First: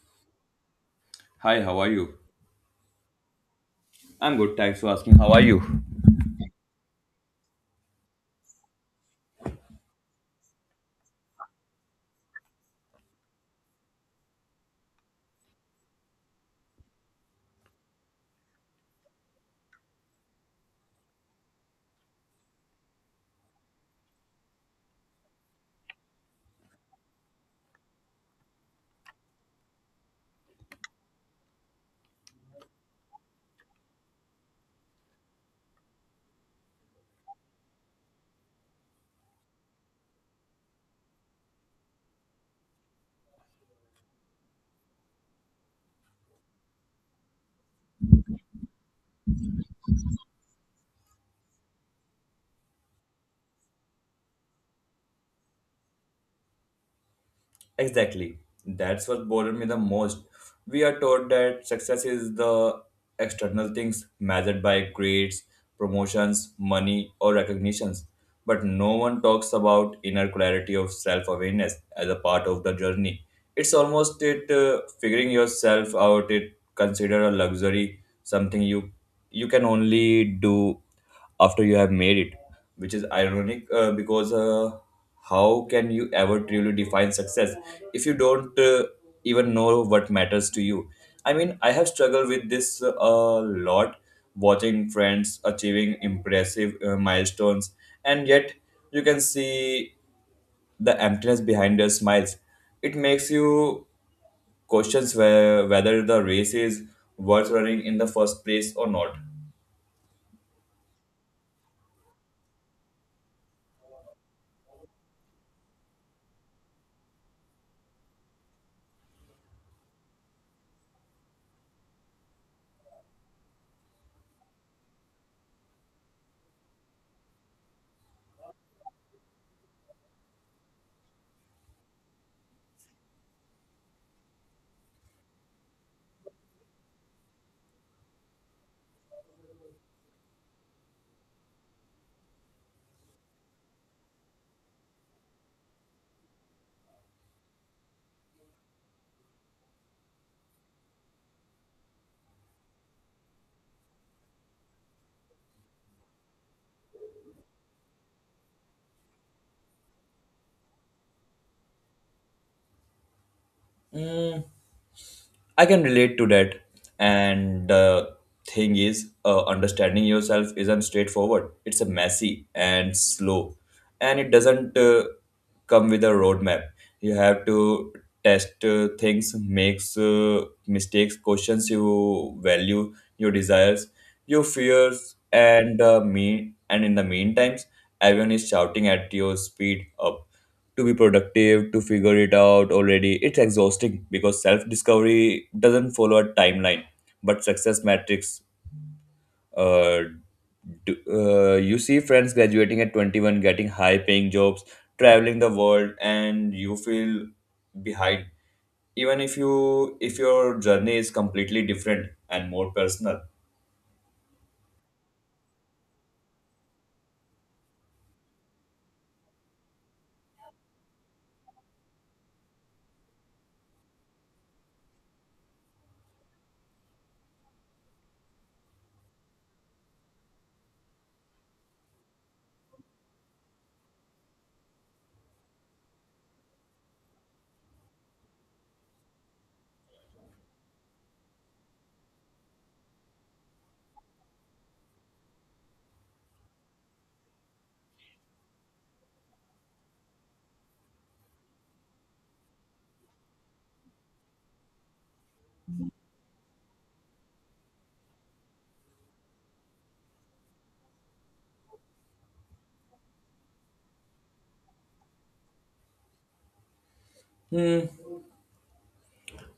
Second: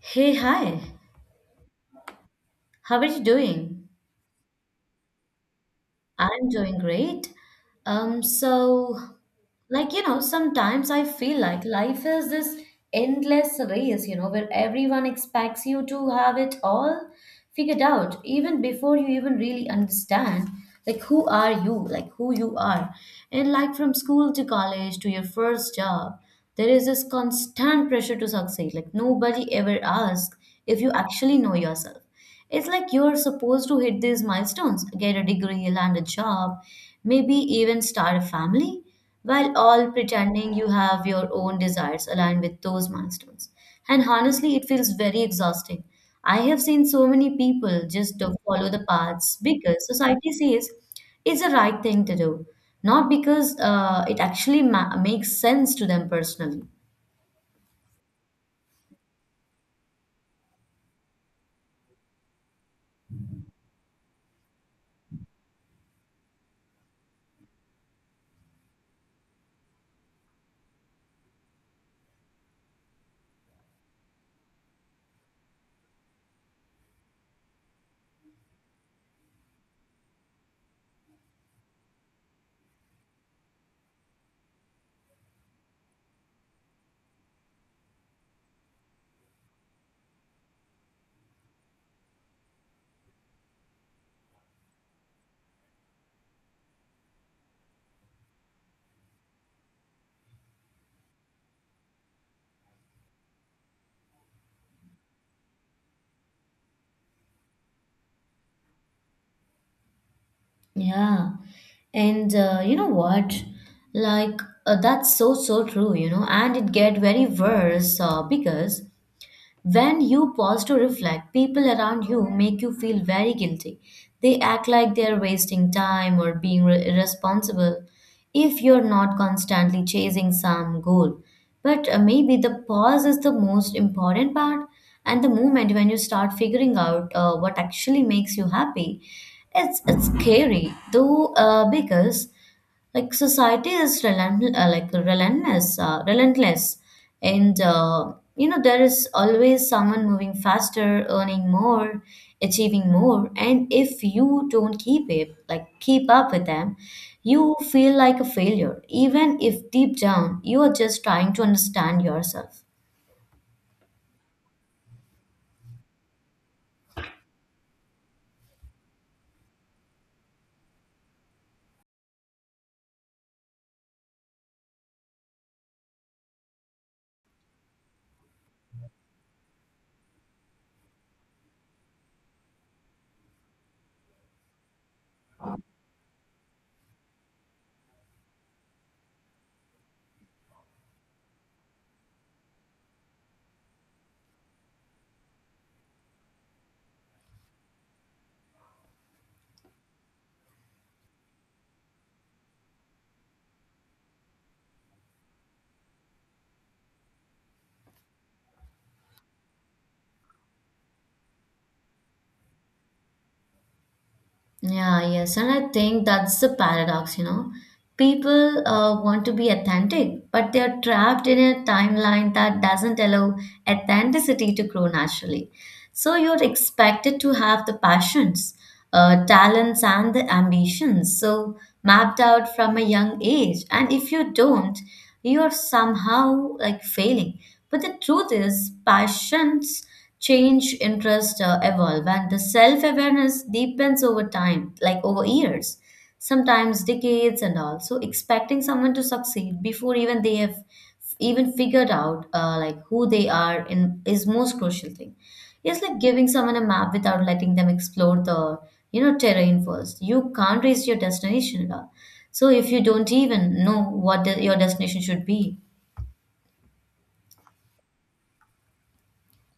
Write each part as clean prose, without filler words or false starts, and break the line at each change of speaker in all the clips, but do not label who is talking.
Hey, hi.
Hi, how are you?
How are you doing?
I'm good, thanks for asking. How are you?
I'm doing great. So like you know sometimes I feel like life is this endless race, you know, where everyone expects you to have it all figured out even before you even really understand like who you are. And like from school to college to your first job, there is this constant pressure to succeed. Like nobody ever asks if you actually know yourself. It's like you're supposed to hit these milestones, get a degree, land a job, maybe even start a family, while all pretending you have your own desires aligned with those milestones. And honestly, it feels very exhausting. I have seen so many people just follow the paths because society says it's the right thing to do, not because it actually makes sense to them personally.
Exactly. That's what bothered me the most. We are taught that success is the external things measured by grades, promotions, money, or recognitions. But no one talks about inner clarity of self awareness as a part of the journey. It's almost it figuring yourself out. It consider a luxury, something you can only do after you have made it, which is ironic, because how can you ever truly define success if you don't, even know what matters to you? I mean, I have struggled with this, a lot, watching friends achieving impressive, milestones, and yet you can see the emptiness behind their smiles. It makes you questions whether the race is worth running in the first place or not.
Yeah. And you know what? That's so true, you know, and it get very worse because when you pause to reflect, people around you make you feel very guilty. They act like they're wasting time or being irresponsible if you're not constantly chasing some goal. But maybe the pause is the most important part, and the moment when you start figuring out what actually makes you happy, it's scary though, because like society is relentless, and you know there is always someone moving faster, earning more, achieving more, and if you don't keep it, like keep up with them, you feel like a failure, even if deep down you are just trying to understand yourself.
Mm, I can relate to that. And the thing is, understanding yourself isn't straightforward. It's a messy and slow, and it doesn't, come with a roadmap. You have to test, things, makes, mistakes, questions you value, your desires, your fears, and, me. And in the meantime, everyone is shouting at your speed up to be productive, to figure it out already. It's exhausting because self discovery doesn't follow a timeline, but success metrics. Uh, do, you see friends graduating at 21, getting high paying jobs, traveling the world, and you feel behind. Even if you if your journey is completely different and more personal.
Yeah, yes. And I think that's the paradox, you know. People want to be authentic, but they are trapped in a timeline that doesn't allow authenticity to grow naturally. So you're expected to have the passions, talents, and the ambitions so mapped out from a young age. And if you don't, you're somehow like failing. But the truth is, passions change, interest evolve, and the self awareness deepens over time, like over years, sometimes decades, and all. So expecting someone to succeed before even they have even figured out like who they are in is most crucial thing. It's like giving someone a map without letting them explore the, you know, terrain first. You can't reach your destination at all. So if you don't even know what the, your destination should be.
Hmm.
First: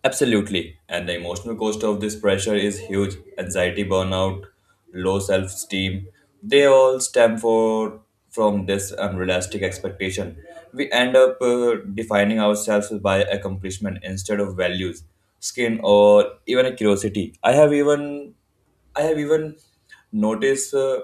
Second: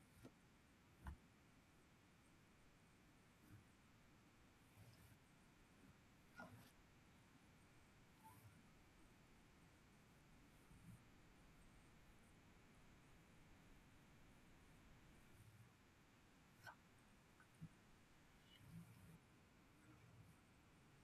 Absolutely. And the emotional cost of this pressure is huge. Anxiety, burnout, low self esteem, they all stem for, from this unrealistic expectation. We end up, defining ourselves by accomplishment instead of values, skin, or even a curiosity. I have even noticed.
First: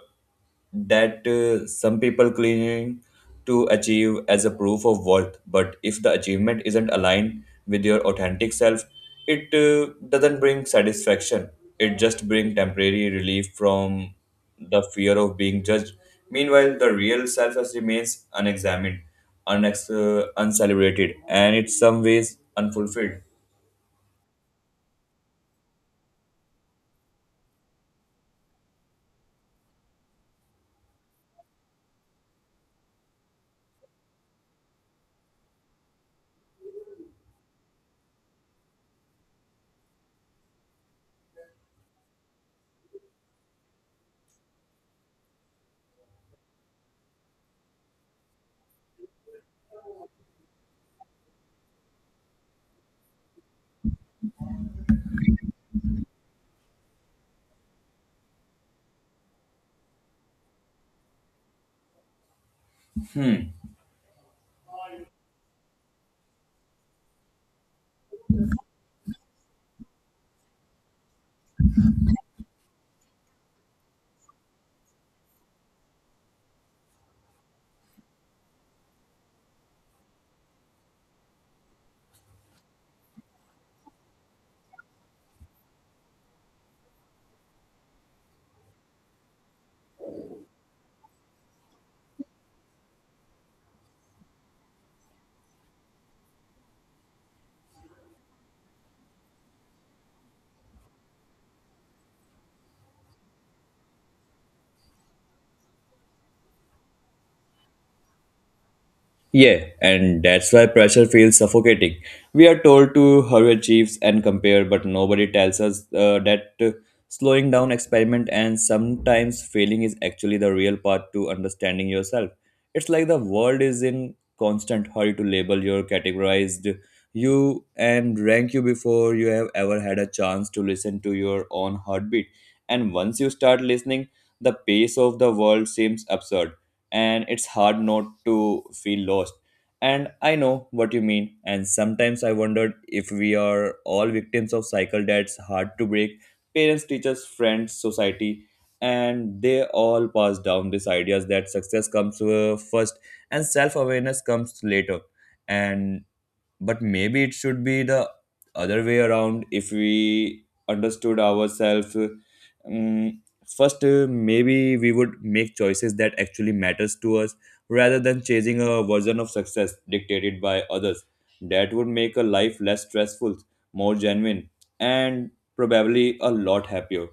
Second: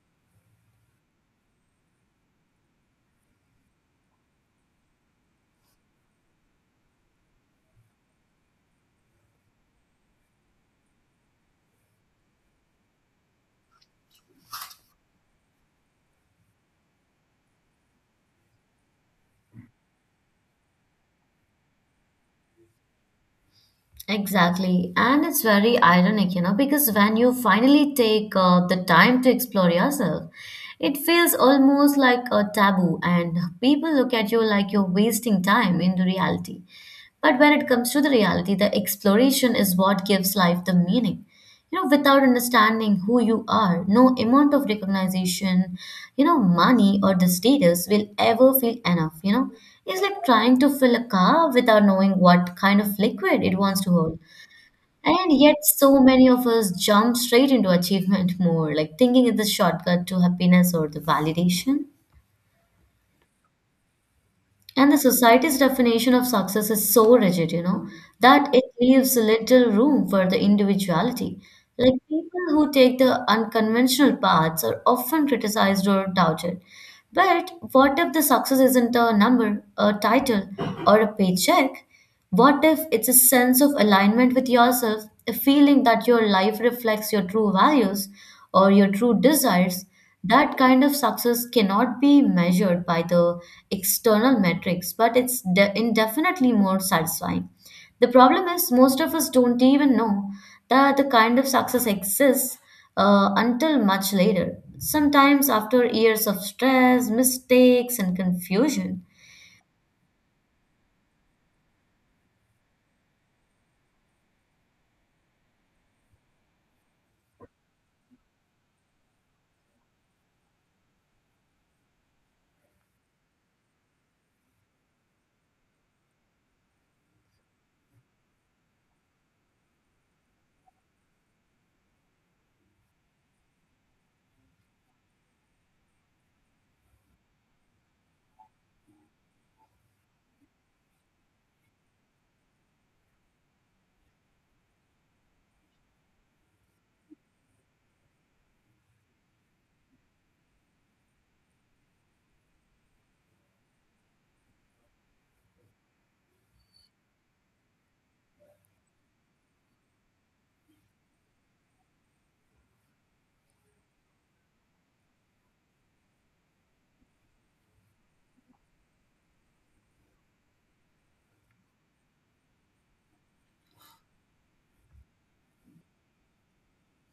That, some people claim to achieve as a proof of worth. But if the achievement isn't aligned with your authentic self, it doesn't bring satisfaction. It just brings temporary relief from the fear of being judged. Meanwhile, the real self has remains unexamined, uncelebrated, and in some ways unfulfilled.
Exactly. And it's very ironic, you know, because when you finally take the time to explore yourself, it feels almost like a taboo, and people look at you like you're wasting time in the reality. But when it comes to the reality, the exploration is what gives life the meaning. You know, without understanding who you are, no amount of recognition, you know, money or the status will ever feel enough. You know, it's like trying to fill a car without knowing what kind of liquid it wants to hold. And yet, so many of us jump straight into achievement more, like thinking it's a shortcut to happiness or the validation. And the society's definition of success is so rigid, you know, that it leaves little room for the individuality. Like people who take the unconventional paths are often criticized or doubted. But what if the success isn't a number, a title, or a paycheck? What if it's a sense of alignment with yourself, a feeling that your life reflects your true values or your true desires? That kind of success cannot be measured by the external metrics, but it's indefinitely more satisfying. The problem is, most of us don't even know that the kind of success exists until much later, sometimes after years of stress, mistakes, and confusion.
Yeah, and that's why pressure feels suffocating. We are told to hurry achieves and compare, but nobody tells us, that slowing down experiment and sometimes failing is actually the real path to understanding yourself. It's like the world is in constant hurry to label your categorized you and rank you before you have ever had a chance to listen to your own heartbeat. And once you start listening, the pace of the world seems absurd, and it's hard not to feel lost. And I know what you mean. And sometimes I wondered if we are all victims of cycle that's hard to break. Parents, teachers, friends, society, and they all pass down these ideas that success comes, first, and self awareness comes later. And but maybe it should be the other way around. If we understood ourselves first, maybe we would make choices that actually matters to us, rather than chasing a version of success dictated by others. That would make a life less stressful, more genuine, and probably a lot happier.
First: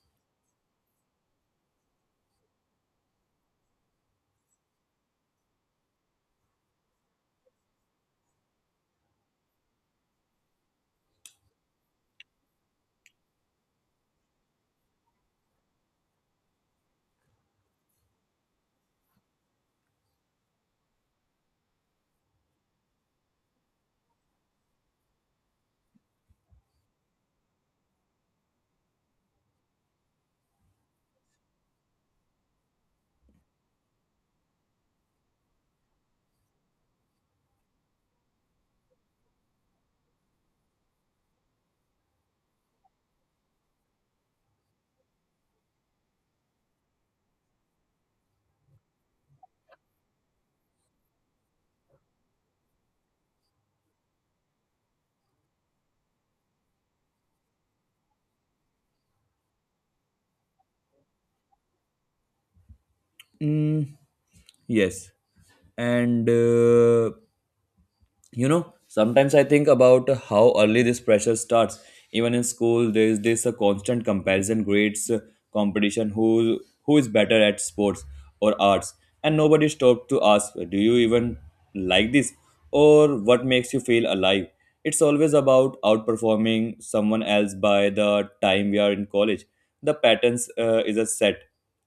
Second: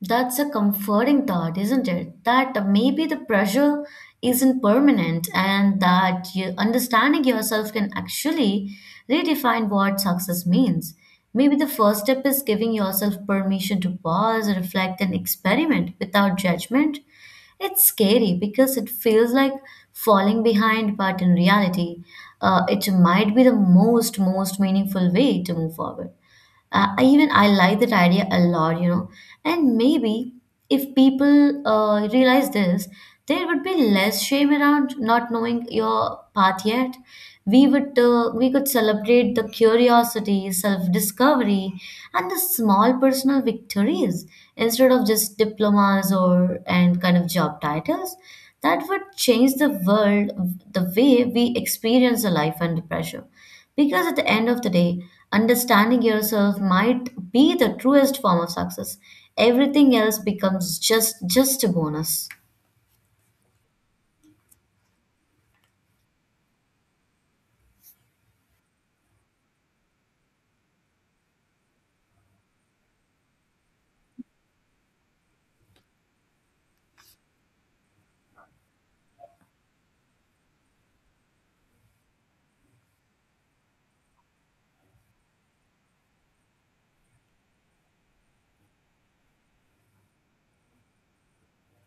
That's a comforting thought, isn't it? That maybe the pressure isn't permanent and that you, understanding yourself can actually redefine what success means. Maybe the first step is giving yourself permission to pause, reflect, and experiment without judgment. It's scary because it feels like falling behind, but in reality, it might be the most meaningful way to move forward. Even I like that idea a lot, you know. And maybe if people realize this, there would be less shame around not knowing your path yet. We could celebrate the curiosity, self-discovery, and the small personal victories instead of just diplomas or and kind of job titles. That would change the world, the way we experience a life under pressure. Because at the end of the day, understanding yourself might be the truest form of success. Everything else becomes just a bonus.
Mm, yes. And you know, sometimes I think about how early this pressure starts. Even in school, there is this a constant comparison grades, competition, who is better at sports or arts, and nobody stopped to ask, do you even like this, or what makes you feel alive? It's always about outperforming someone else. By the time we are in college, the patterns, is a set.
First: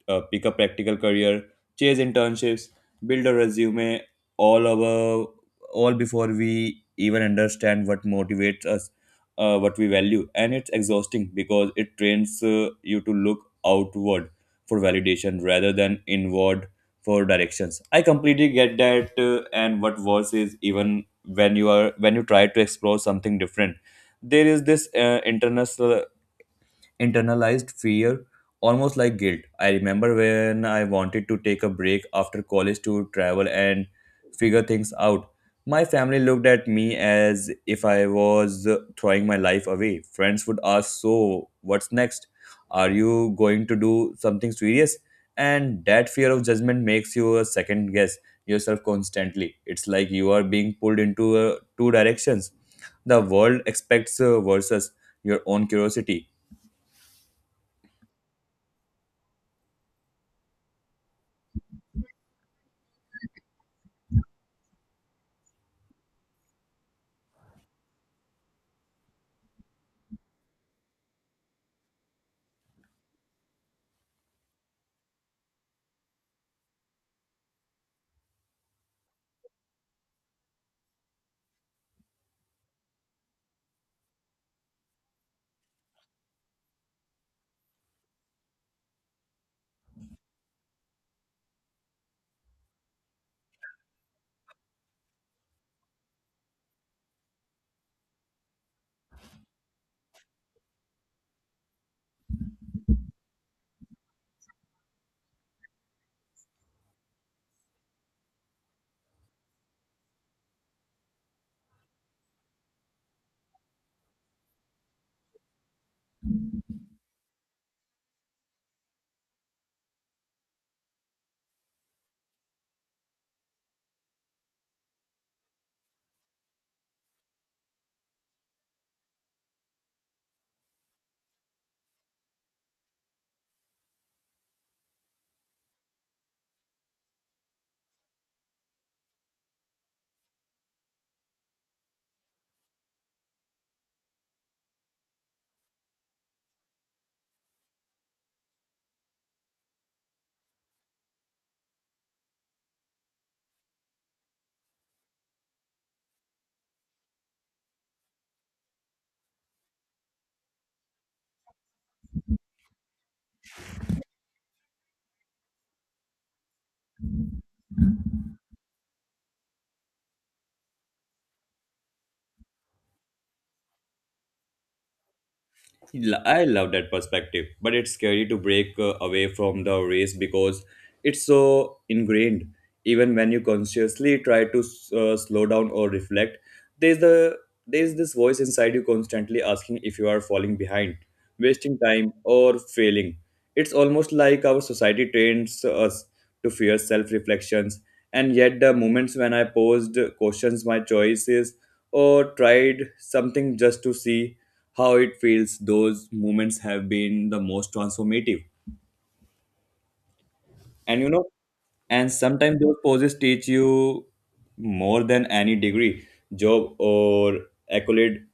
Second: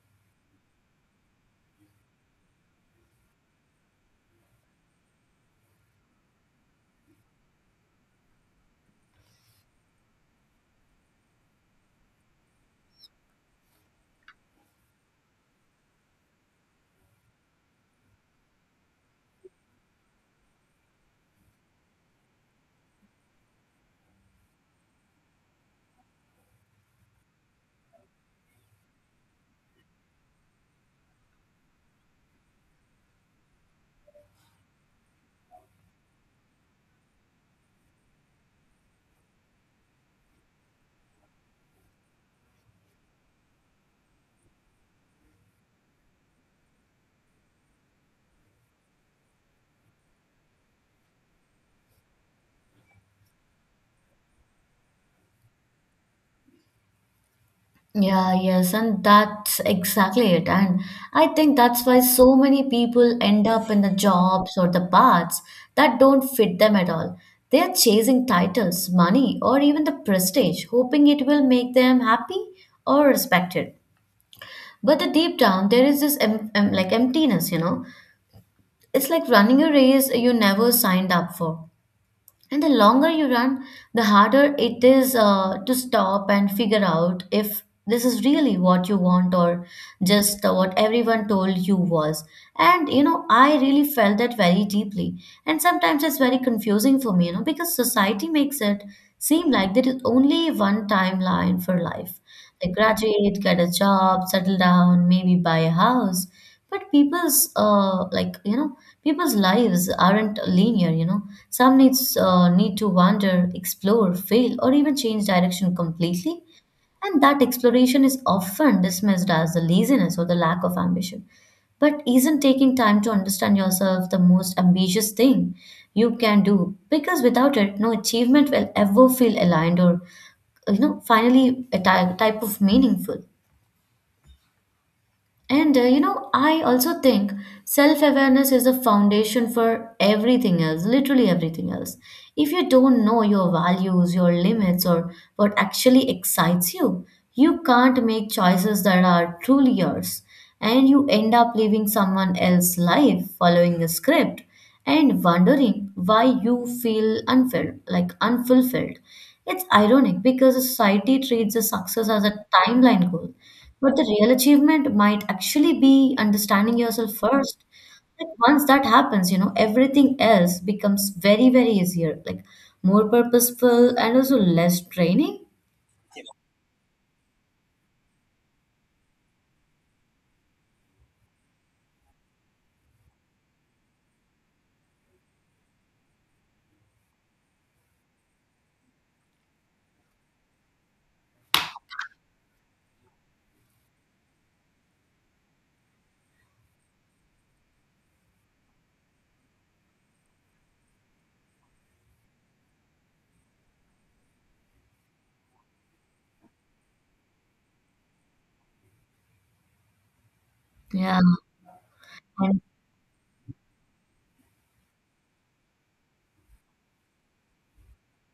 Pick a practical career, chase internships, build a resume. all over all before we even understand what motivates us, what we value. And it's exhausting because it trains, you to look outward for validation rather than inward for directions. I completely get that. And what worse is, even when you are when you try to explore something different, there is this, internalized fear, almost like guilt. I remember when I wanted to take a break after college to travel and figure things out. My family looked at me as if I was throwing my life away. Friends would ask, "So, what's next? Are you going to do something serious?" And that fear of judgment makes you a second guess yourself constantly. It's like you are being pulled into, two directions. The world expects, versus your own curiosity.
Yeah, yes, and that's exactly it. And I think that's why so many people end up in the jobs or the paths that don't fit them at all. They're chasing titles, money, or even the prestige, hoping it will make them happy or respected. But the deep down, there is this like emptiness, you know. It's like running a race you never signed up for. And the longer you run, the harder it is to stop and figure out if this is really what you want or just what everyone told you was. And you know, I really felt that very deeply. And sometimes it's very confusing for me, you know, because society makes it seem like there is only one timeline for life. Like graduate, get a job, settle down, maybe buy a house. But People's lives aren't linear, you know. Some needs need to wander, explore, fail, or even change direction completely. And that exploration is often dismissed as the laziness or the lack of ambition. But isn't taking time to understand yourself the most ambitious thing you can do? Because without it, no achievement will ever feel aligned or, you know, finally a type of meaningful. And you know, I also think self awareness is a foundation for everything else, literally everything else. If you don't know your values, your limits, or what actually excites you, you can't make choices that are truly yours. And you end up living someone else's life, following a script, and wondering why you feel unfilled, like unfulfilled. It's ironic because society treats the success as a timeline goal, but the real achievement might actually be understanding yourself first. Like once that happens, you know, everything else becomes very easier, like more purposeful and also less draining.
I love that perspective, but it's scary to break, away from the race because it's so ingrained. Even when you consciously try to slow down or reflect, there's the there's this voice inside you constantly asking if you are falling behind, wasting time, or failing. It's almost like our society trains us to fear self-reflections, and yet the moments when I posed questions my choices or tried something just to see how it feels, those moments have been the most transformative. And you
Yeah.
know, and sometimes those poses teach you more than any degree, job, or accolade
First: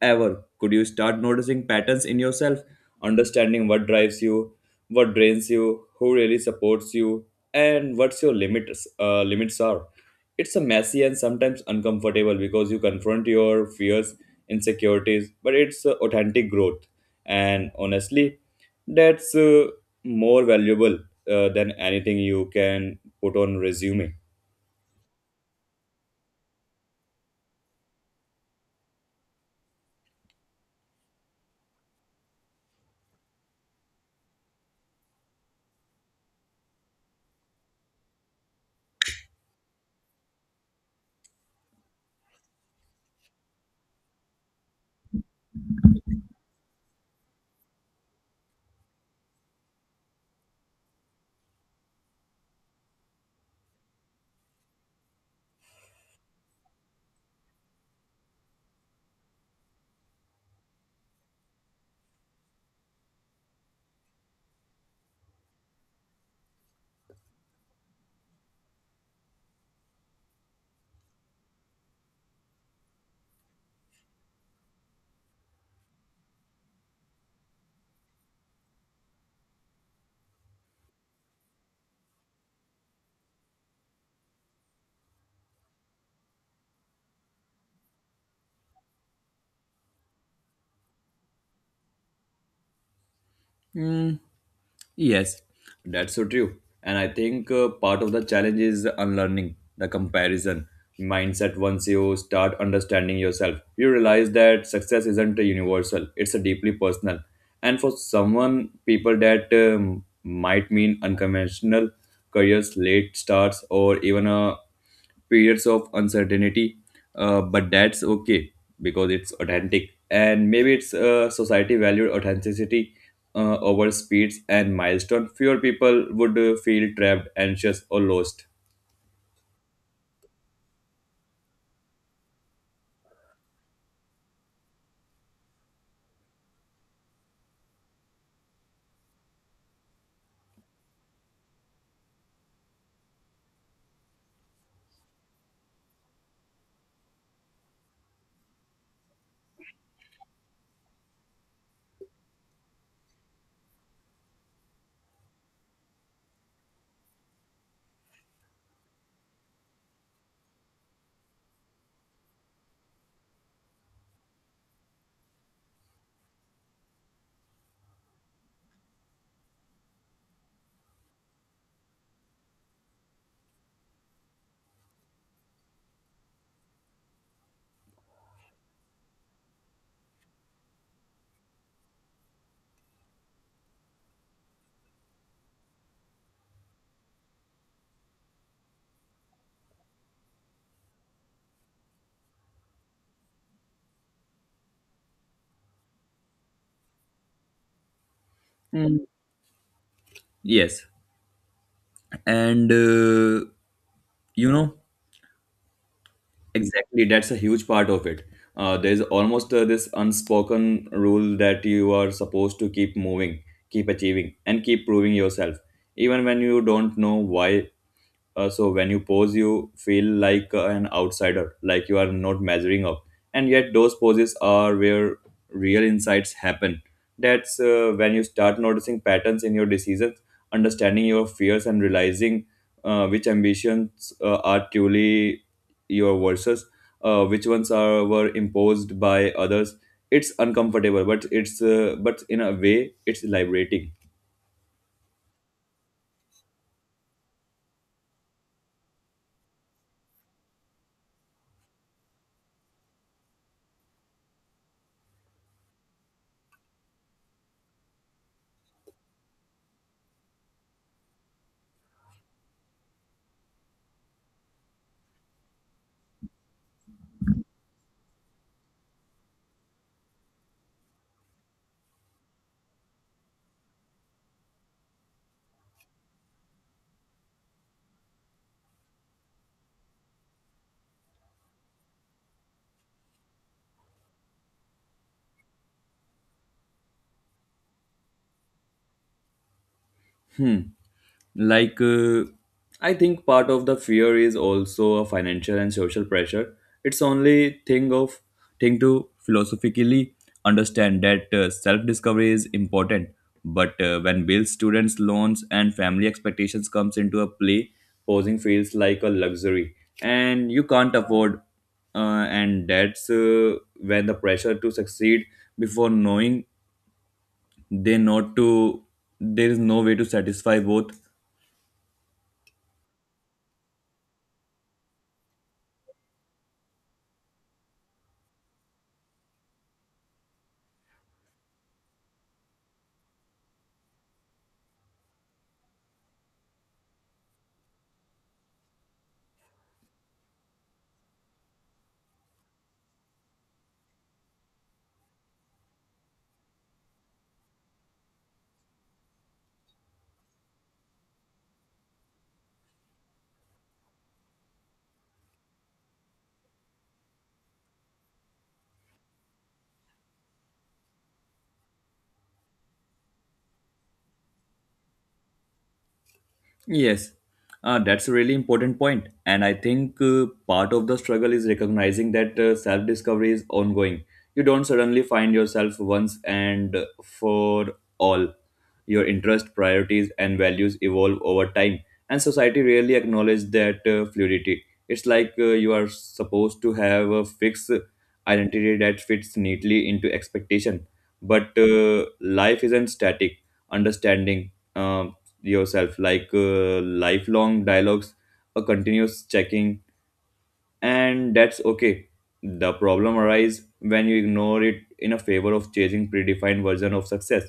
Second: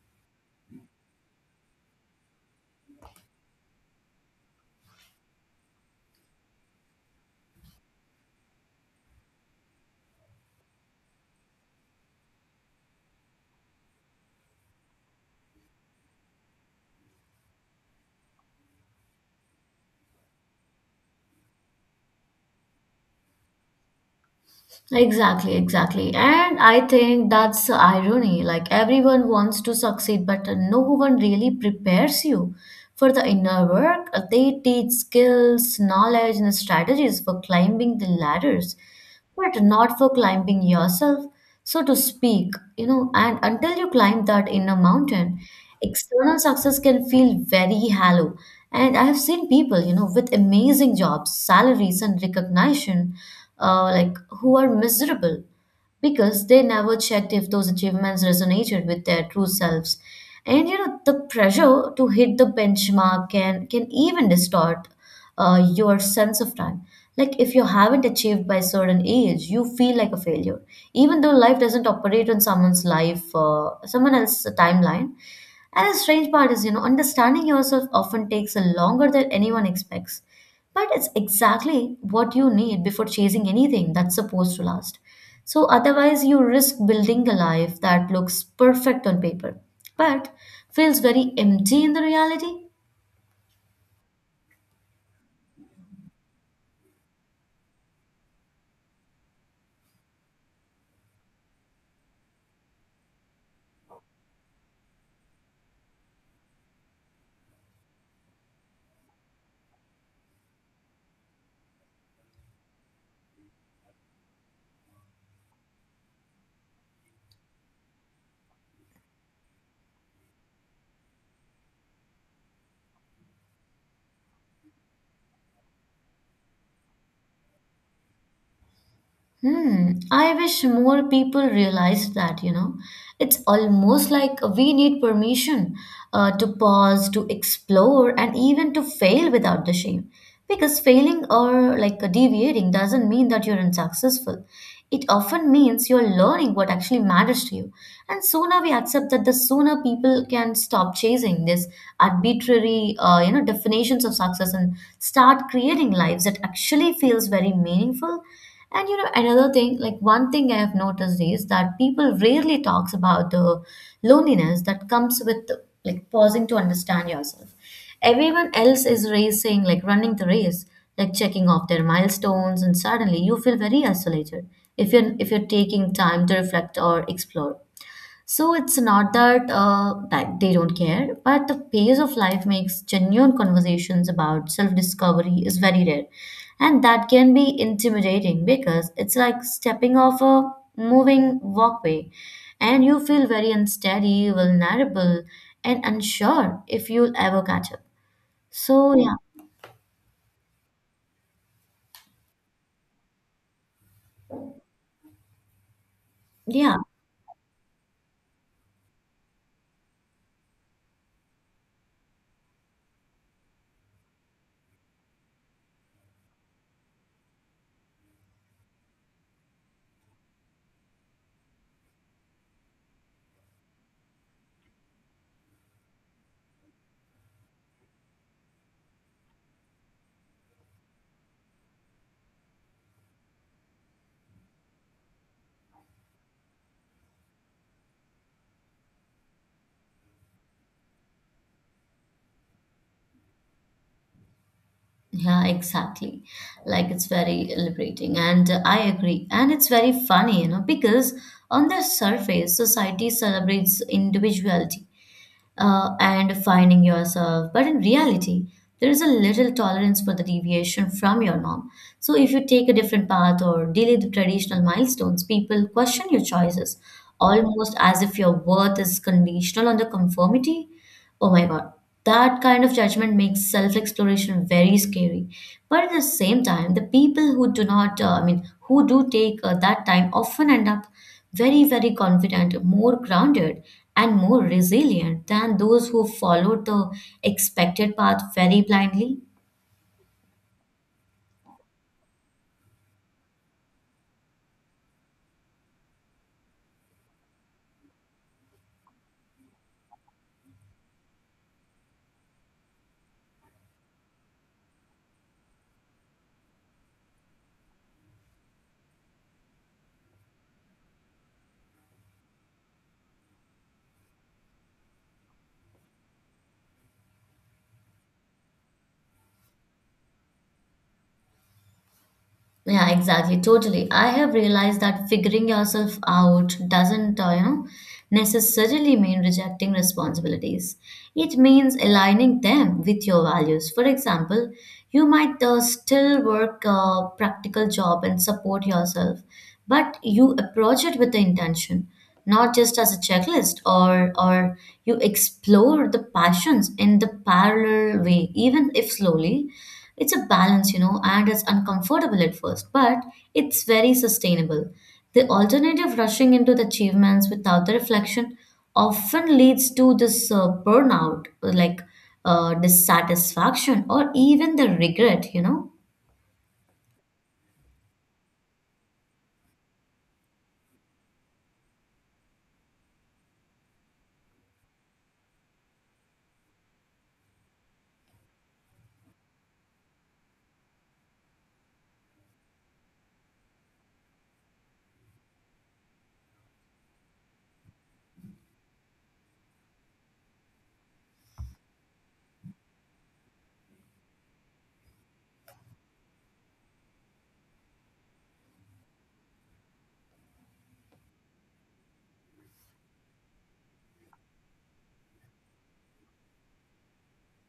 ever could. You start noticing patterns in yourself, understanding what drives you, what drains you, who really supports you, and what's your limits limits are. It's a messy and sometimes uncomfortable because you confront your fears insecurities, but it's, authentic growth. And honestly, that's, more valuable, than anything you can put on resume.
Exactly, exactly. And I think that's the irony. Like everyone wants to succeed, but no one really prepares you for the inner work. They teach skills, knowledge, and strategies for climbing the ladders, but not for climbing yourself, so to speak, you know. And until you climb that inner mountain, external success can feel very hollow. And I have seen people, you know, with amazing jobs, salaries, and recognition, like who are miserable because they never checked if those achievements resonated with their true selves. And you know the pressure to hit the benchmark can even distort your sense of time. Like if you haven't achieved by a certain age you feel like a failure, even though life doesn't operate on someone else's timeline. And the strange part is, you know, understanding yourself often takes a longer than anyone expects. But it's exactly what you need before chasing anything that's supposed to last. So otherwise, you risk building a life that looks perfect on paper, but feels very empty in the reality.
Mm, yes. That's so true. And I think, part of the challenge is unlearning the comparison mindset. Once you start understanding yourself, you realize that success isn't a universal, it's a deeply personal. And for someone, people that might mean unconventional careers, late starts, or even a periods of uncertainty, but that's okay, because it's authentic. And maybe it's, society valued authenticity, over speeds and milestone fewer people would, feel trapped anxious or lost.
Hmm, I wish more people realized that, you know. It's almost like we need permission to pause, to explore, and even to fail without the shame. Because failing or like deviating doesn't mean that you're unsuccessful. It often means you're learning what actually matters to you. And sooner we accept that, the sooner people can stop chasing this arbitrary, you know, definitions of success and start creating lives that actually feels very meaningful. And you know, another thing, like one thing I have noticed is that people rarely talks about the loneliness that comes with like pausing to understand yourself. Everyone else is racing, like running the race, like checking off their milestones, and suddenly you feel very isolated if you're taking time to reflect or explore. So it's not that they don't care, but the pace of life makes genuine conversations about self-discovery is very rare, and that can be intimidating because it's like stepping off a moving walkway, and you feel very unsteady, vulnerable, and unsure if you'll ever catch up. So
Mm,
yeah,
yes. And you know,
yeah.
exactly, that's a huge part of it. There's almost, this unspoken rule that you are supposed to keep moving, keep achieving, and keep proving yourself, even when you don't know why. So when you pose, you feel like, an outsider, like you are not measuring up. And yet, those poses are where real insights happen. That's, when you start noticing patterns in your decisions, understanding your fears, and realizing, which ambitions, are truly your versus, which ones are were imposed by others. It's uncomfortable, but it's but in a way, it's liberating.
Yeah, exactly. Like it's very liberating, and I agree. And it's very funny, you know, because on the surface, society celebrates individuality and finding yourself, but in reality, there is a little tolerance for the deviation from your norm. So if you take a different path or delay the traditional milestones, people question your choices, almost as if your worth is conditional on the conformity. Oh my God, that kind of judgment makes self exploration very scary. But at the same time, the people who do not, who do take that time often end up very, very confident, more grounded, and more resilient than those who followed the expected path very blindly.
Hmm. Like, I think part of the fear is also a financial and social pressure. It's only thing to philosophically understand that, self-discovery is important. But, when bills, students, loans, and family expectations comes into a play, posing feels like a luxury, and you can't afford. And that's when the pressure to succeed before knowing they not to, there is no way to satisfy both.
Yeah, exactly. Totally. I have realized that figuring yourself out doesn't, necessarily mean rejecting responsibilities. It means aligning them with your values. For example, you might still work a practical job and support yourself, but you approach it with the intention, not just as a checklist, or you explore the passions in the parallel way, even if slowly it's a balance, you know, and it's uncomfortable at first, but it's very sustainable. The alternative rushing into the achievements without the reflection often leads to this burnout, like dissatisfaction, or even the regret, you know.
Yes, that's a really important point, and I think, part of the struggle is recognizing that, self-discovery is ongoing. You don't suddenly find yourself once and for all. Your interests, priorities, and values evolve over time, and society rarely acknowledges that, fluidity. It's like, you are supposed to have a fixed identity that fits neatly into expectation, but, life isn't static. Understanding, yourself like, lifelong dialogues, a continuous checking, and that's okay. The problem arises when you ignore it in a favor of chasing predefined version of success.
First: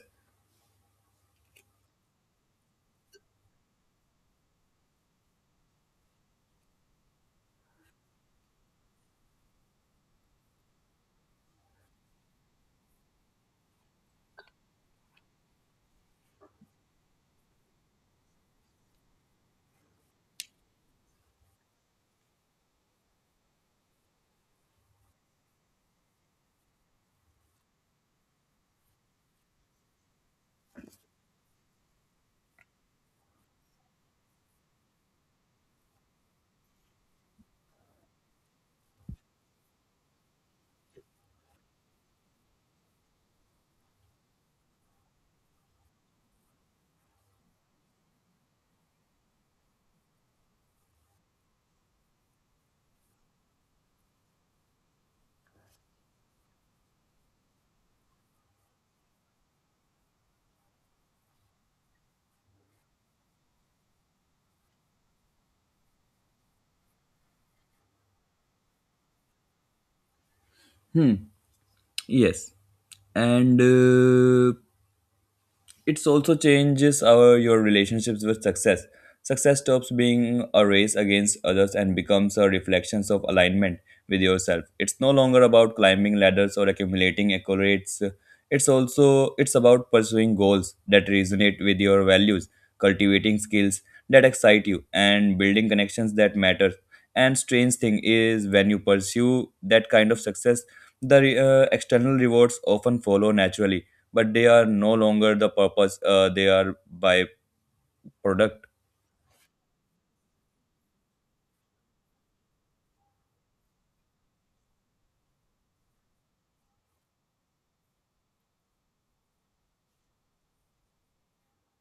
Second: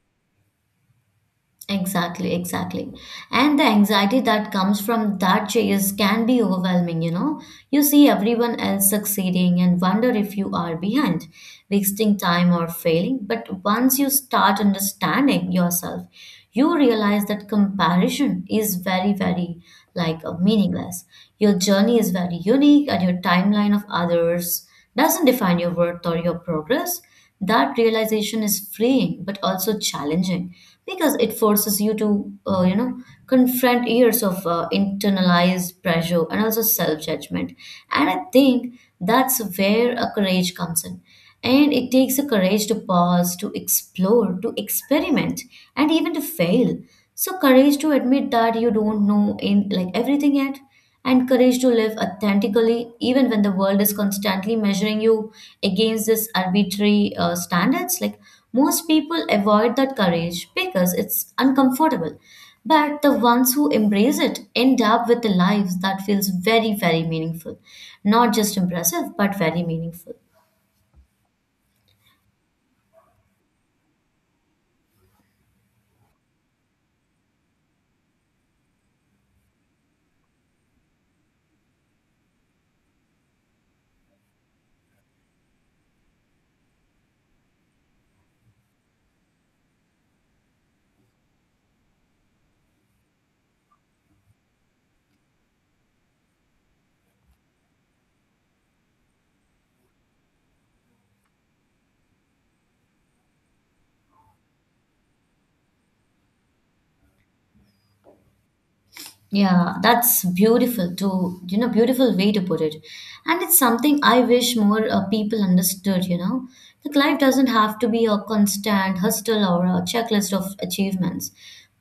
Exactly, exactly. And the anxiety that comes from that chase can be overwhelming, you know. You see everyone else succeeding and wonder if you are behind, wasting time or failing. But once you start understanding yourself, you realize that comparison is very, very like meaningless. Your journey is very unique, and your timeline of others doesn't define your worth or your progress. That realization is freeing but also challenging because it forces you to, confront years of internalized pressure and also self judgment. And I think that's where a courage comes in. And it takes a courage to pause, to explore, to experiment, and even to fail. So courage to admit that you don't know in like everything yet and courage to live authentically, even when the world is constantly measuring you against this arbitrary standards. Like most people avoid that courage because it's uncomfortable. But the ones who embrace it end up with the lives that feels very, very meaningful. Not just impressive, but very meaningful.
Hmm. Yes. And, it's also changes our your relationships with success. Success stops being a race against others and becomes a reflection of alignment with yourself. It's no longer about climbing ladders or accumulating accolades. it's also it's about pursuing goals that resonate with your values, cultivating skills that excite you, and building connections that matter. And strange thing is, when you pursue that kind of success, the, external rewards often follow naturally, but they are no longer the purpose, they are by product.
Yeah, that's beautiful to, you know, beautiful way to put it. And it's something I wish more people understood, you know. Like life doesn't have to be a constant hustle or a checklist of achievements.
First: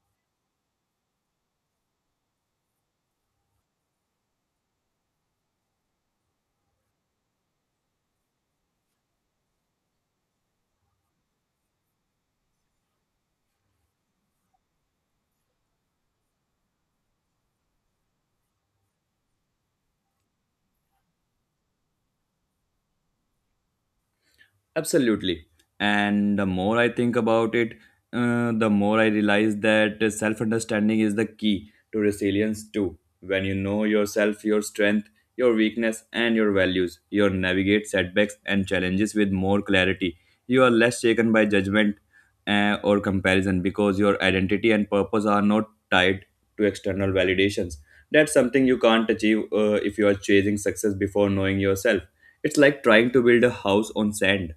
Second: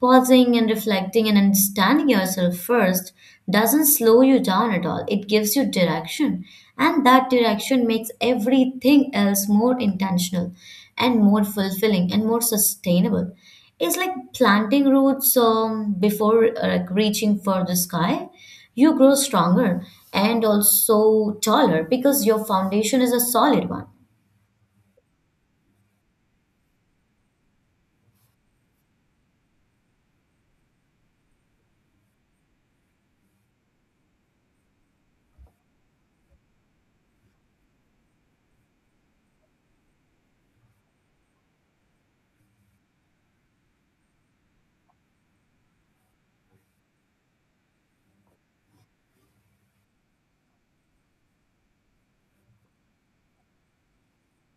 Pausing and reflecting and understanding yourself first doesn't slow you down at all. It gives you direction, and that direction makes everything else more intentional and more fulfilling and more sustainable. It's like planting roots before like reaching for the sky. You grow stronger and also taller because your foundation is a solid one.
Absolutely. And the more I think about it, the more I realize that self understanding is the key to resilience, too. When you know yourself, your strength, your weakness, and your values, you navigate setbacks and challenges with more clarity. You are less shaken by judgment, or comparison, because your identity and purpose are not tied to external validations. That's something you can't achieve, if you are chasing success before knowing yourself. It's like trying to build a house on sand.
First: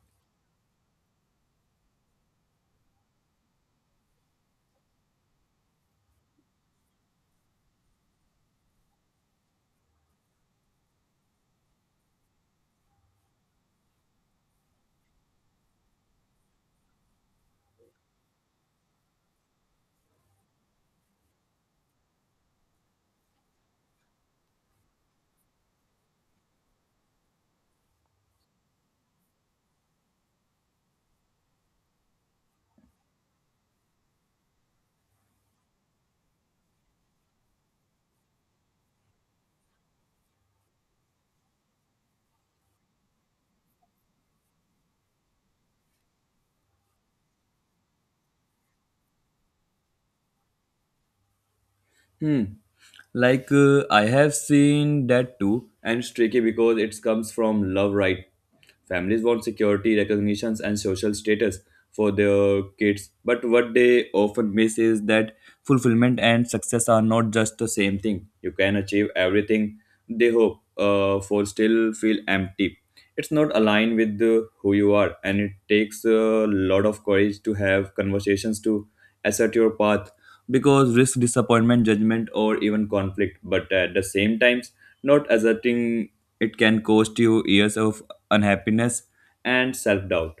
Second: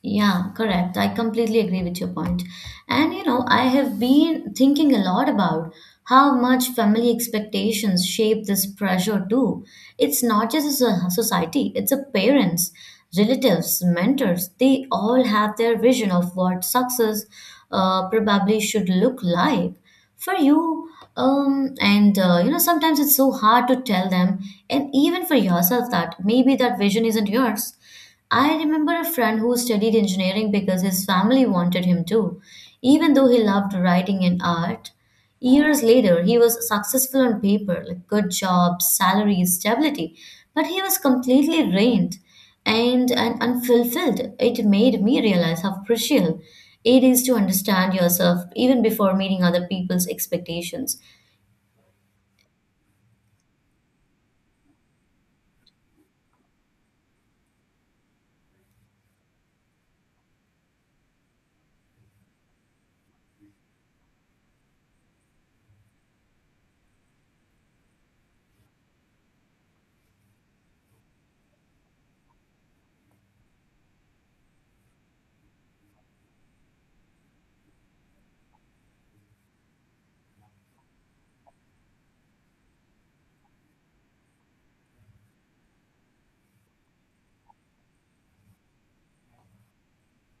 Yeah, correct. I completely agree with your point. And you know, I have been thinking a lot about how much family expectations shape this pressure too. It's not just as a society, it's a parents, relatives, mentors. They all have their vision of what success probably should look like for you. And You know, sometimes it's so hard to tell them, and even for yourself, that maybe that vision isn't yours. I remember a friend who studied engineering because his family wanted him to, even though he loved writing and art. Years later, he was successful on paper, like good job, salary, stability, but he was completely drained and unfulfilled. It made me realize how crucial it is to understand yourself even before meeting other people's expectations.
Hmm. Like, I have seen that too, and it's tricky because it comes from love, right? Families want security, recognitions, and social status for their kids, but what they often miss is that fulfillment and success are not just the same thing. You can achieve everything they hope, for, still feel empty. It's not aligned with who you are, and it takes a lot of courage to have conversations to assert your path because risk disappointment, judgment, or even conflict. But at the same times, not asserting it can cost you years of unhappiness and self doubt.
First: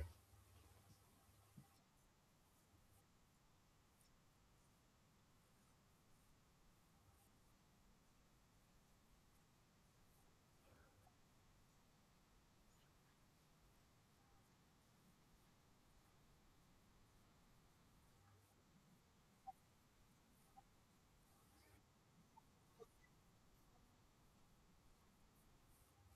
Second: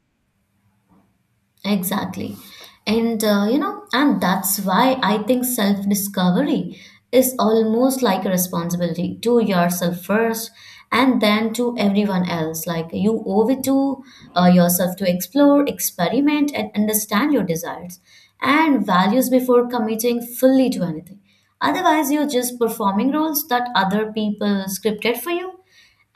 Exactly. And that's why I think self-discovery is almost like a responsibility to yourself first and then to everyone else. Like you owe it to yourself to explore, experiment, and understand your desires and values before committing fully to anything. Otherwise, you're just performing roles that other people scripted for you,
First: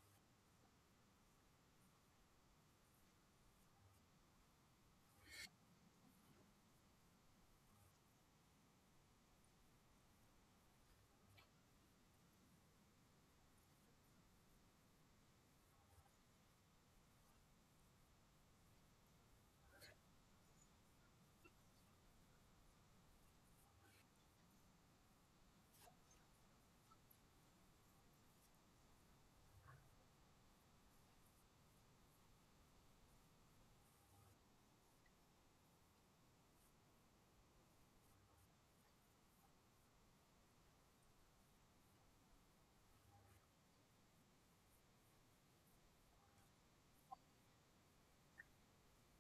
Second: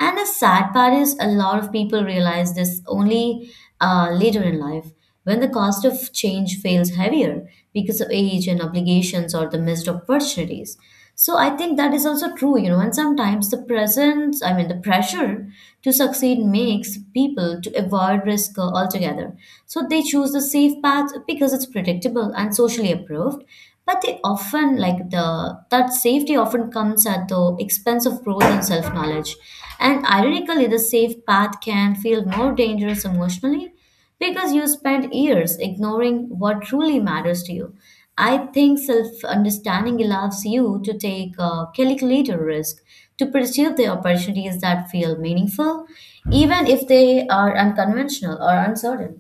and the sad part is, a lot of people realize this only later in life when the cost of change feels heavier because of age and obligations or the missed opportunities. So I think that is also true, you know, and sometimes the the pressure to succeed makes people to avoid risk altogether. So they choose the safe path because it's predictable and socially approved, but they often like the that safety often comes at the expense of growth and self knowledge, and ironically the safe path can feel more dangerous emotionally because you spend years ignoring what truly matters to you. I think self understanding allows you to take a calculated risk to pursue the opportunities that feel meaningful, even if they are unconventional or uncertain.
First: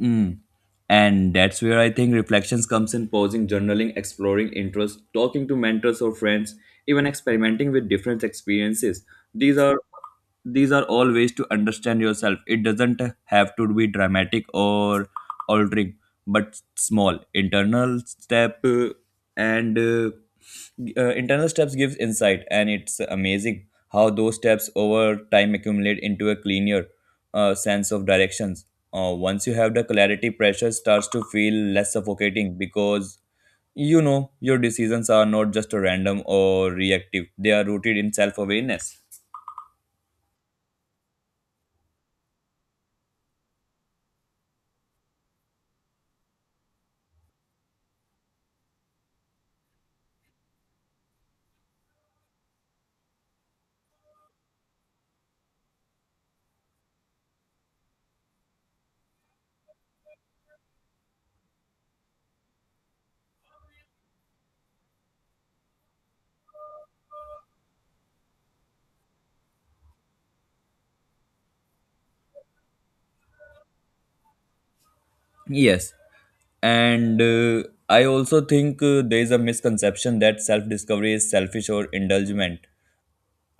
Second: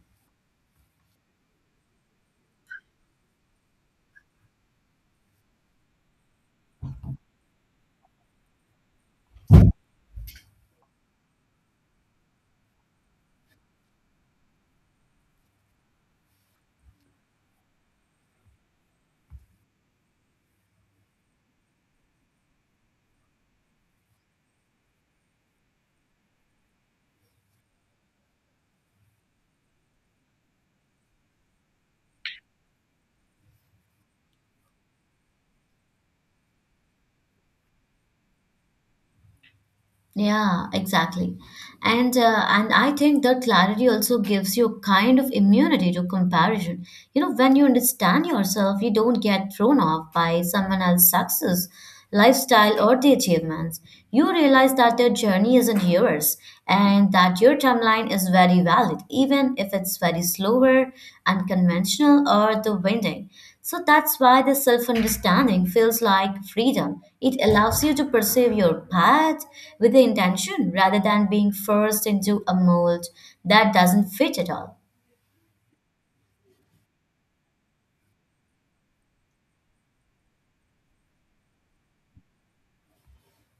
Mm. And that's where I think reflections comes in pausing, journaling, exploring interests, talking to mentors or friends, even experimenting with different experiences. These are these are all ways to understand yourself. It doesn't have to be dramatic or altering, but small internal step and internal steps gives insight, and it's amazing how those steps over time accumulate into a cleaner sense of directions. Once you have the clarity, pressure starts to feel less suffocating because you know your decisions are not just random or reactive, they are rooted in self-awareness.
Yeah, exactly. And I think that clarity also gives you kind of immunity to comparison. You know, when you understand yourself, you don't get thrown off by someone else's success, lifestyle, or the achievements. You realize that their journey isn't yours and that your timeline is very valid, even if it's very slower, unconventional, or the winding. So that's why the self understanding feels like freedom. It allows you to pursue your path with the intention rather than being forced into a mold that doesn't fit at all.
Yes, and I also think there is a misconception that self-discovery is selfish or indulgent.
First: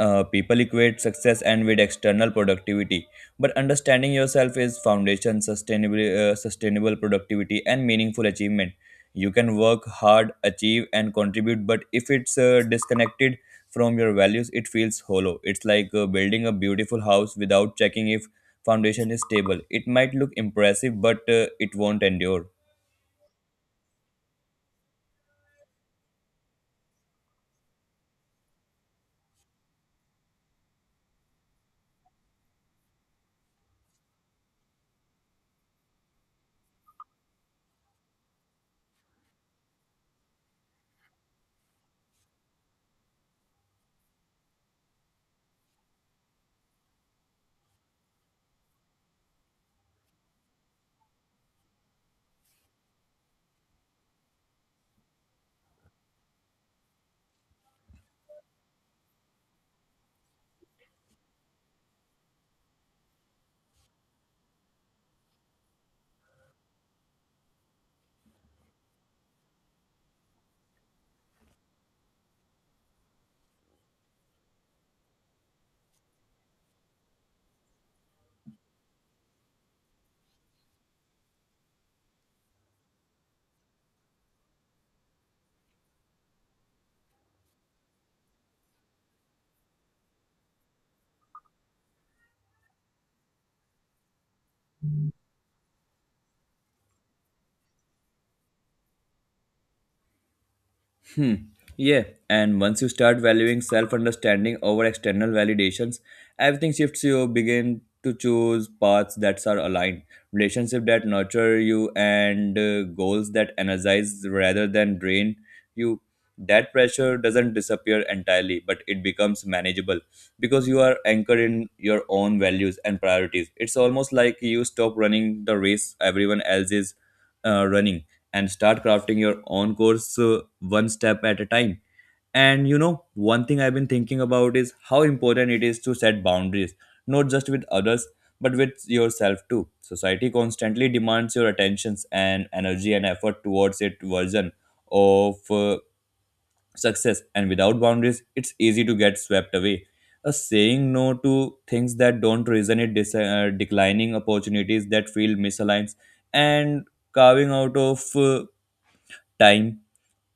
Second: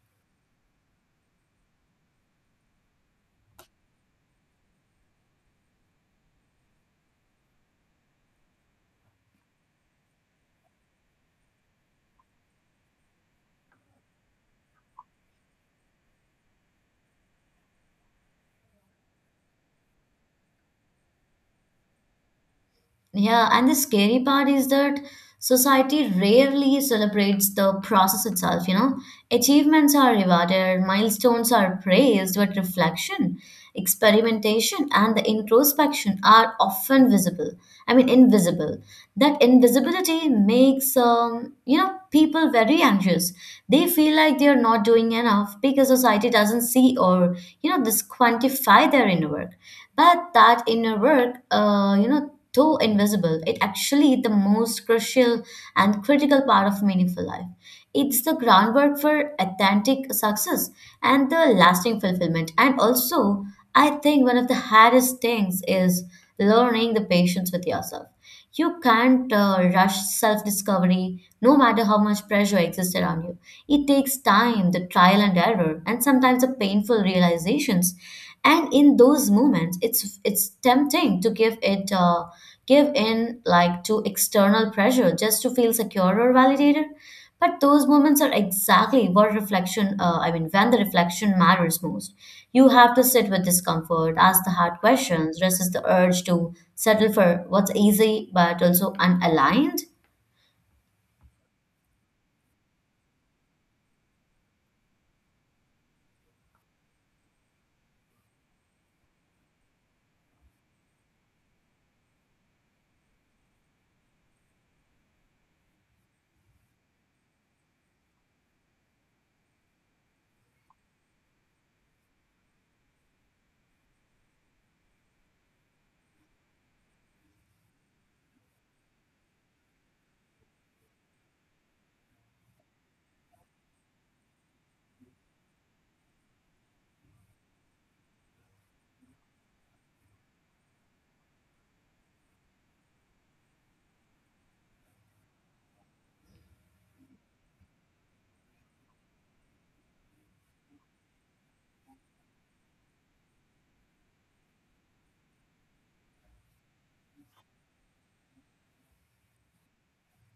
People equate success and with external productivity, but understanding yourself is foundation sustainable sustainable productivity and meaningful achievement. You can work hard, achieve, and contribute, but if it's disconnected from your values, it feels hollow. It's like building a beautiful house without checking if foundation is stable. It might look impressive, but it won't endure.
Yeah, and the scary part is that society rarely celebrates the process itself, you know. Achievements are rewarded, milestones are praised, but reflection, experimentation, and the introspection are often visible. I mean, invisible. That invisibility makes, people very anxious. They feel like they're not doing enough because society doesn't see or, you know, this quantify their inner work. But that inner work, though invisible, it actually the most crucial and critical part of meaningful life. It's the groundwork for authentic success and the lasting fulfillment. And also, I think one of the hardest things is learning the patience with yourself. You can't rush self discovery, no matter how much pressure exists around you. It takes time, the trial and error, and sometimes the painful realizations. And in those moments, it's tempting to give it give in like to external pressure just to feel secure or validated. But those moments are exactly what reflection, when the reflection matters most. You have to sit with discomfort, ask the hard questions, resist the urge to settle for what's easy but also unaligned.
Hmm. Yeah, and once you start valuing self understanding over external validations, everything shifts, you begin to choose paths that are aligned, relationships that nurture you, and goals that energize rather than drain you. That pressure doesn't disappear entirely, but it becomes manageable because you are anchored in your own values and priorities. It's almost like you stop running the race everyone else is running and start crafting your own course, one step at a time. And you know, one thing I've been thinking about is how important it is to set boundaries, not just with others, but with yourself too. Society constantly demands your attentions and energy and effort towards its version of success, and without boundaries, it's easy to get swept away. A saying no to things that don't resonate, declining opportunities that feel misaligned, and carving out of time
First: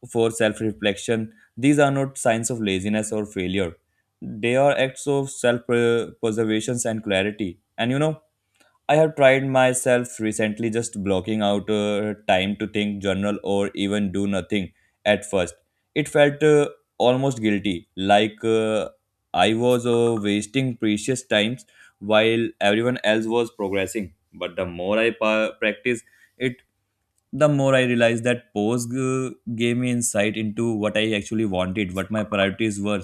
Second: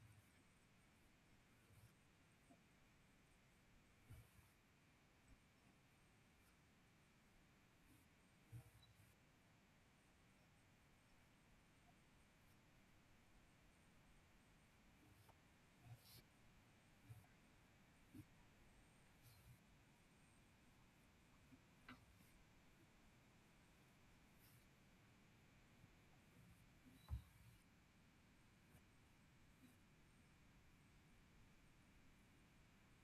for self reflection. These are not signs of laziness or failure. They are acts of self preservation and clarity. And you know, I have tried myself recently just blocking out time to think, journal, or even do nothing at first. It felt almost guilty, like I was wasting precious times while everyone else was progressing. But the more I practice it, the more I realized that pose gave me insight into what I actually wanted, what my priorities were,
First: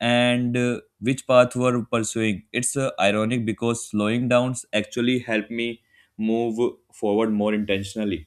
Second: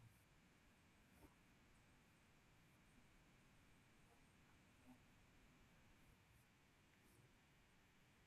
and which path were pursuing. It's ironic because slowing downs actually helped me move forward more intentionally.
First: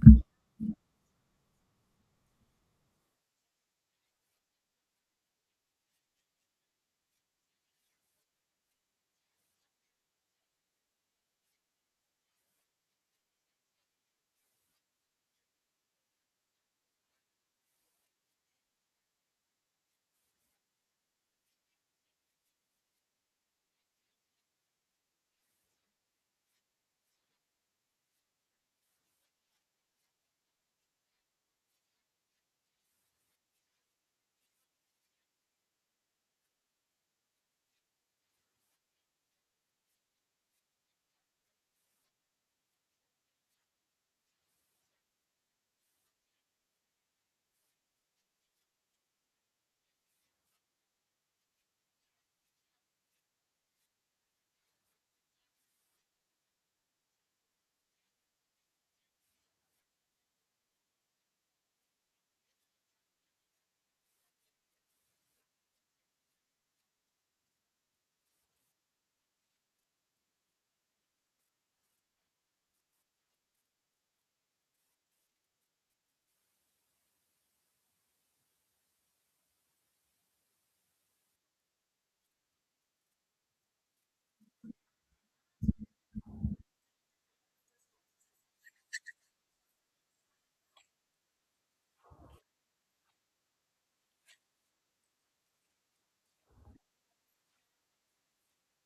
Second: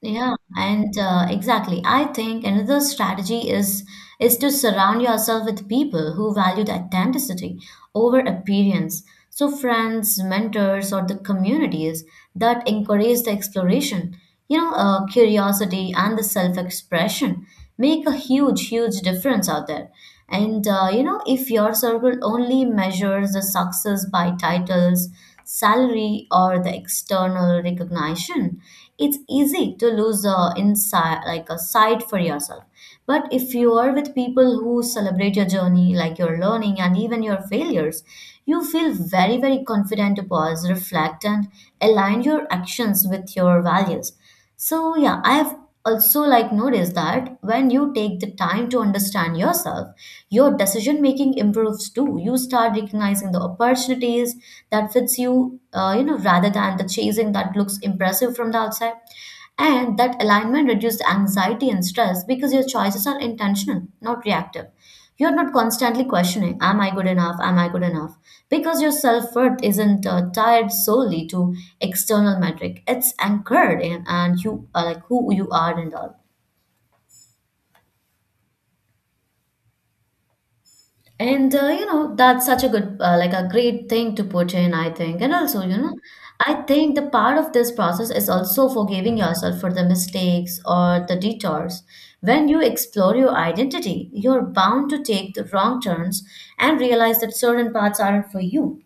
Yeah, and exactly. I think another strategy is to surround yourself with people who value the authenticity over appearance. So friends, mentors, or the communities that encourage the exploration, curiosity and the self-expression make a huge huge difference out there. And uh, you know if your circle only measures the success by titles, salary, or the external recognition, it's easy to lose a inside like a sight for yourself. But if you are with people who celebrate your journey like your learning and even your failures, you feel very very confident to pause, reflect, and align your actions with your values. So yeah, I've also like noticed that when you take the time to understand yourself, your decision making improves too. You start recognizing the opportunities that fits you, rather than the chasing that looks impressive from the outside. And that alignment reduces anxiety and stress because your choices are intentional, not reactive. You're not constantly questioning, am I good enough? Am I good enough? Because your self worth isn't tied solely to external metric, it's anchored in and you are like who you are and all. And that's such a good, like a great thing to put in, I think. And also, you know, I think the part of this process is also forgiving yourself for the mistakes or the detours. When you explore your identity, you're bound to take the wrong turns and realize that certain paths aren't for you.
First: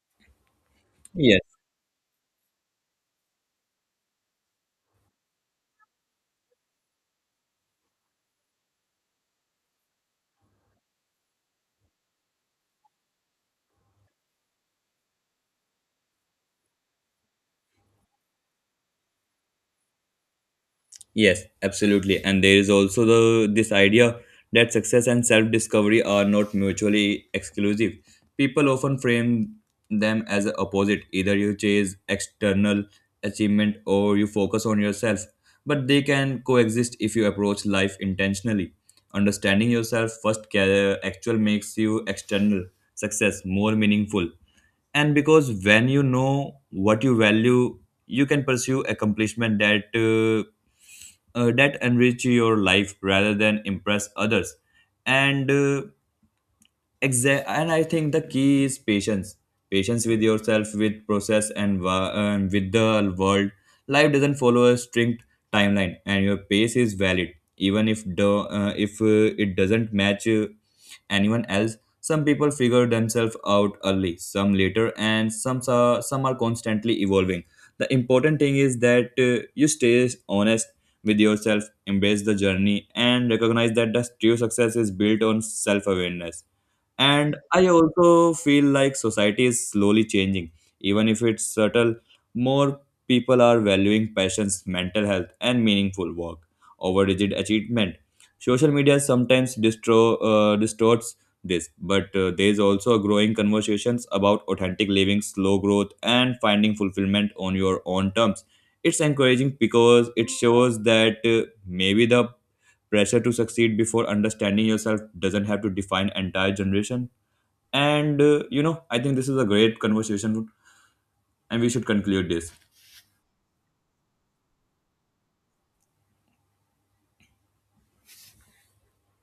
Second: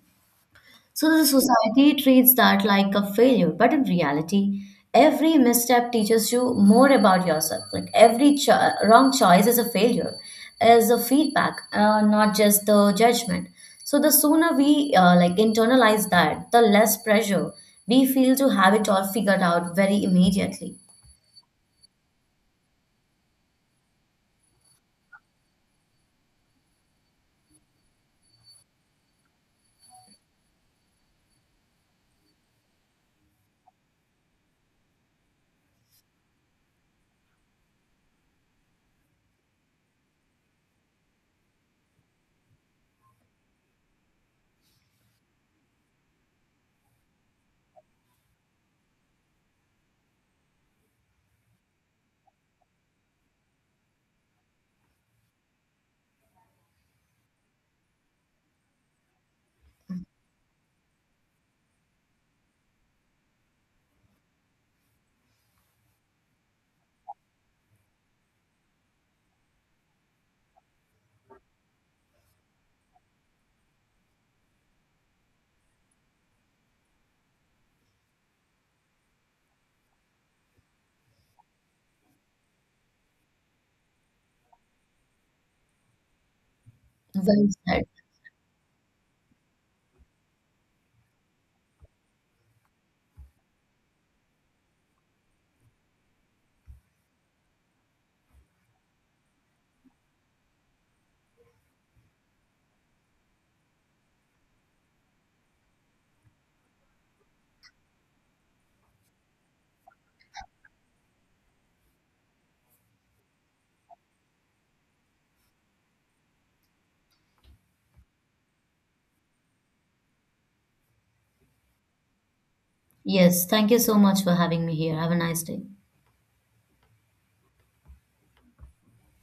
So the
Yes.
society treats that like a failure, but in reality, every misstep teaches you more about yourself. Like wrong choice is a failure, is a feedback, not just the judgment. So the sooner we like internalize that, the less pressure we feel to have it all figured out very immediately.
Yes, absolutely. And there is also the this idea that success and self-discovery are not mutually exclusive. People often frame them as a opposite. Either you chase external achievement or you focus on yourself. But they can coexist if you approach life intentionally. Understanding yourself first actual makes you external success more meaningful, and because when you know what you value you can pursue accomplishment that that enrich your life rather than impress others. And uh, exa- and i think the key is patience, patience with yourself, with process, and and with the world. Life doesn't follow a strict timeline and your pace is valid, even if the if it doesn't match anyone else. Some people figure themselves out early, some later, and some are constantly evolving. The important thing is that you stay honest with yourself, embrace the journey, and recognize that the true success is built on self awareness. And
Well
I
said.
also feel like society is slowly changing, even if it's subtle. More people are valuing passions, mental health, and meaningful work over rigid achievement. Social media sometimes distorts this, but there is also a growing conversations about authentic living, slow growth, and finding fulfillment on your own terms. It's encouraging because it shows that maybe the pressure to succeed before understanding yourself doesn't have to define entire generation. And you know, I think this is a great conversation, and we should conclude this.
Yes, thank you so much for having me here. Have a nice day.